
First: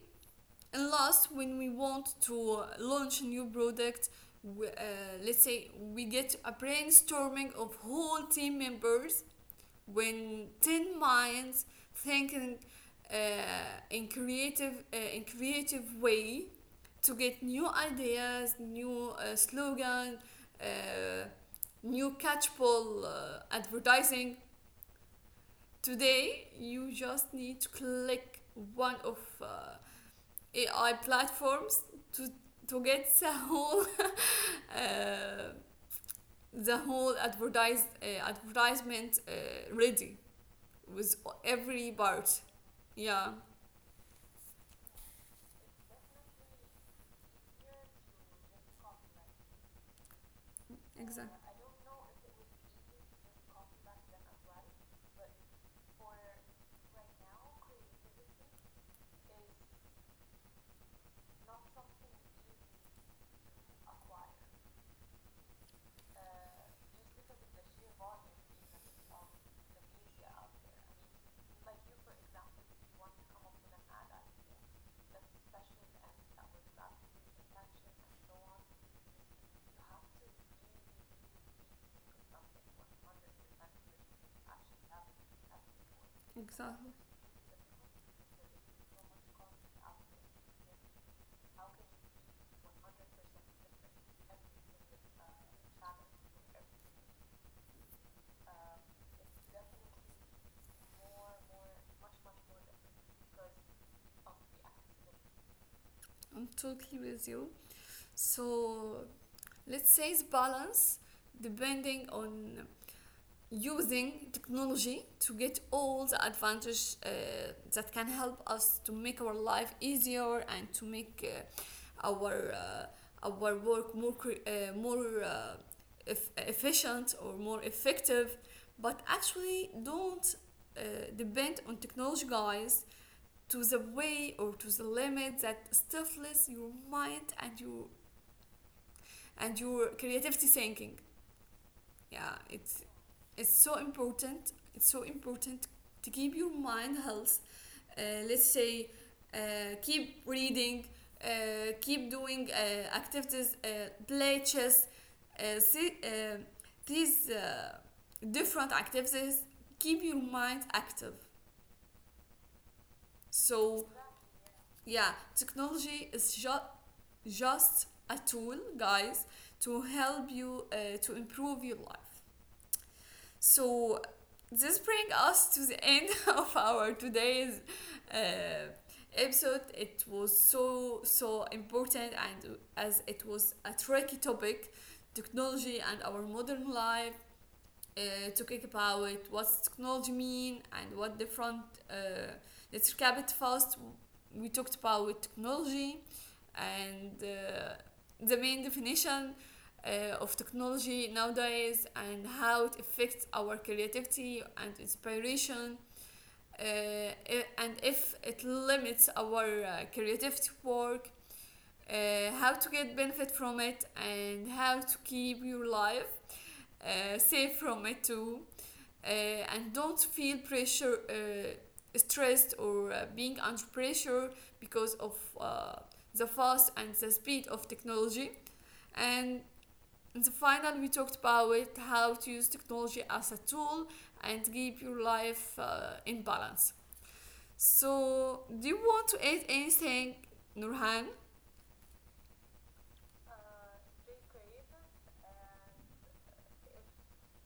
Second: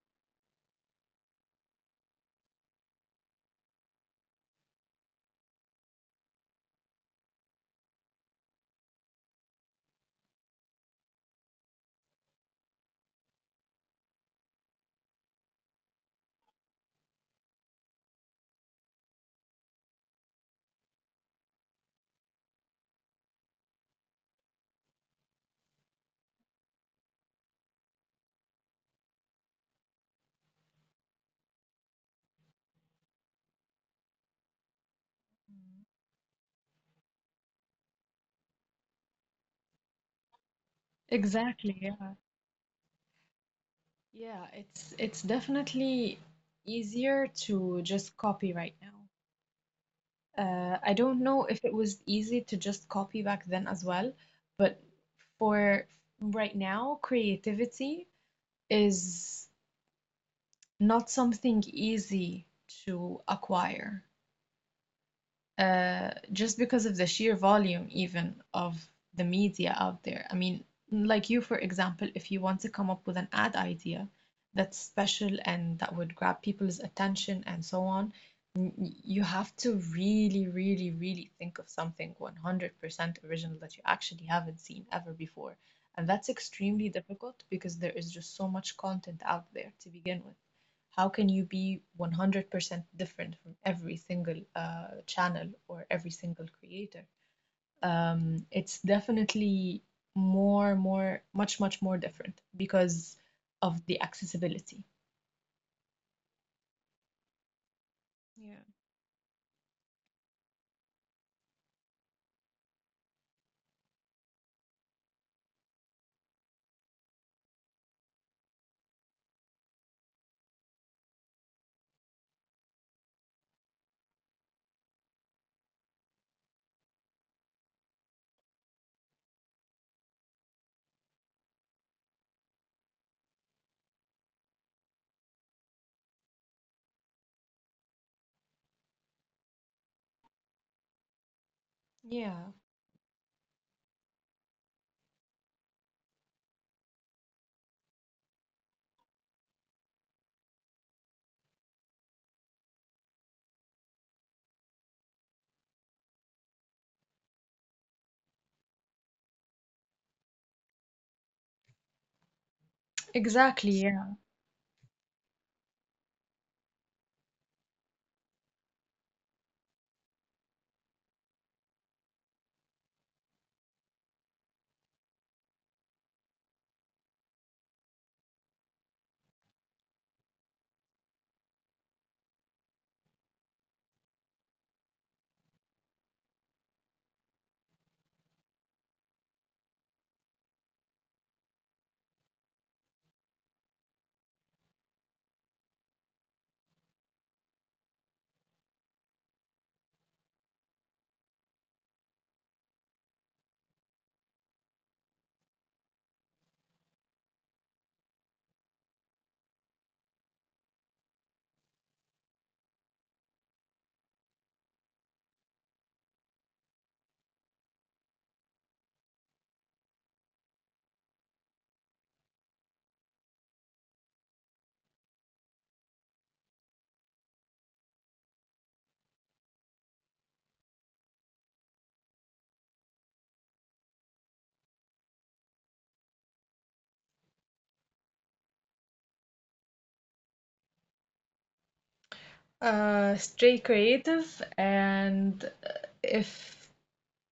A: and last, when we want to launch a new product, we, let's say we get a brainstorming of whole team members, when 10 minds thinking, uh, in creative way, to get new ideas, new slogan, uh, new catchpole, advertising. Today you just need to click one of AI platforms to get the whole [laughs] uh, the whole advertisement ready with
B: Exactly,
A: every
B: yeah.
A: part. Yeah,
B: Yeah, it's definitely easier to just copy right now. I don't
A: exactly.
B: know if it was easy to just copy back then as well, but for right now, creativity is not something easy to acquire. Uh, just because of the sheer volume, even of the media out there. I mean, like you, for example, if you want to come up with an ad idea that's special and that would grab people's attention and so on, you have to really, really, really think of something 100% original that you actually haven't seen ever before. And that's
A: Exactly.
B: extremely difficult because there is just so much content out there to begin with. How can you be 100% different from every single channel or every single creator? It's definitely much more different because of the accessibility.
A: I'm totally with you.
B: Yeah.
A: So let's say it's balance depending on using technology to get all the advantage that can help us to make our life easier and to make our work more efficient or more effective, but actually don't uh, depend on technology, guys, to the way or to the limit that stifles your mind and your creativity thinking, yeah,
B: Yeah,
A: it's is so important. It's so important to keep your mind health. Uh, let's say, keep reading, keep doing activities, play chess, see, these different activities keep your mind active.
B: exactly.
A: So
B: Yeah.
A: yeah, technology is just a tool, guys, to help you to improve your life. So this brings us to the end [laughs] of our today's uh, episode. It was so so important, and as it was a tricky topic, technology and our modern life, to kick about what's technology mean and what different, uh, let's recap it first. We talked about technology and the main definition of technology nowadays and how it affects our creativity and inspiration, and if it limits our creativity work, how to get benefit from it and how to keep your life safe from it too, and don't feel pressure, stressed, or being under pressure because of the fast and the speed of technology. And in the final, we talked about it, how to use technology as a tool and keep your life in balance. So, do you want to add anything, Nurhan?
B: Stay creative, and if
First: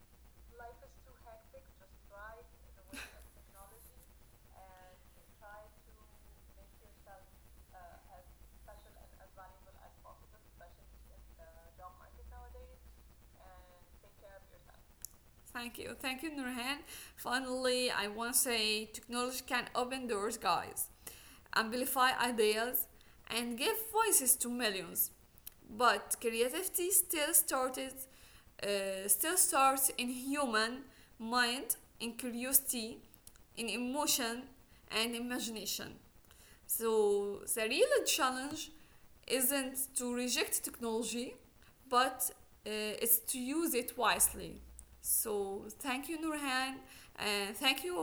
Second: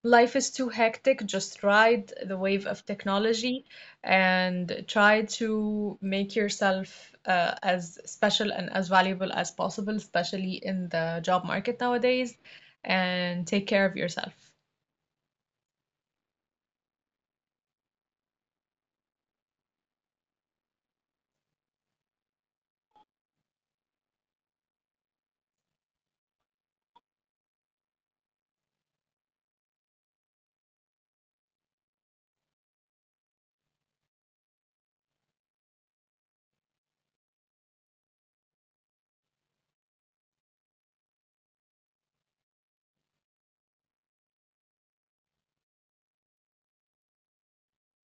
B: life is too hectic, just ride the wave of technology and try to make yourself as special and as valuable as possible, especially in the job market nowadays, and take care of yourself.
A: Thank you, Nurhan. Finally, I want to say technology can open doors, guys, amplify ideas, and give voices to millions. But creativity still starts in human mind, in curiosity, in emotion, and imagination. So the real challenge isn't to reject technology, but uh, it's to use it wisely. So thank you, Nurhan, and thank you,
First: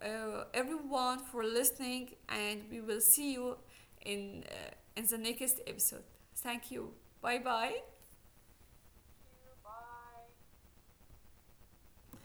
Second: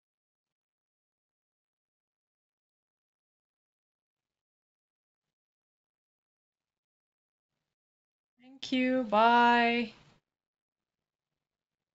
A: everyone, for listening. And we will see you in uh, in the next episode. Thank you. Bye bye.
B: Thank you. Bye.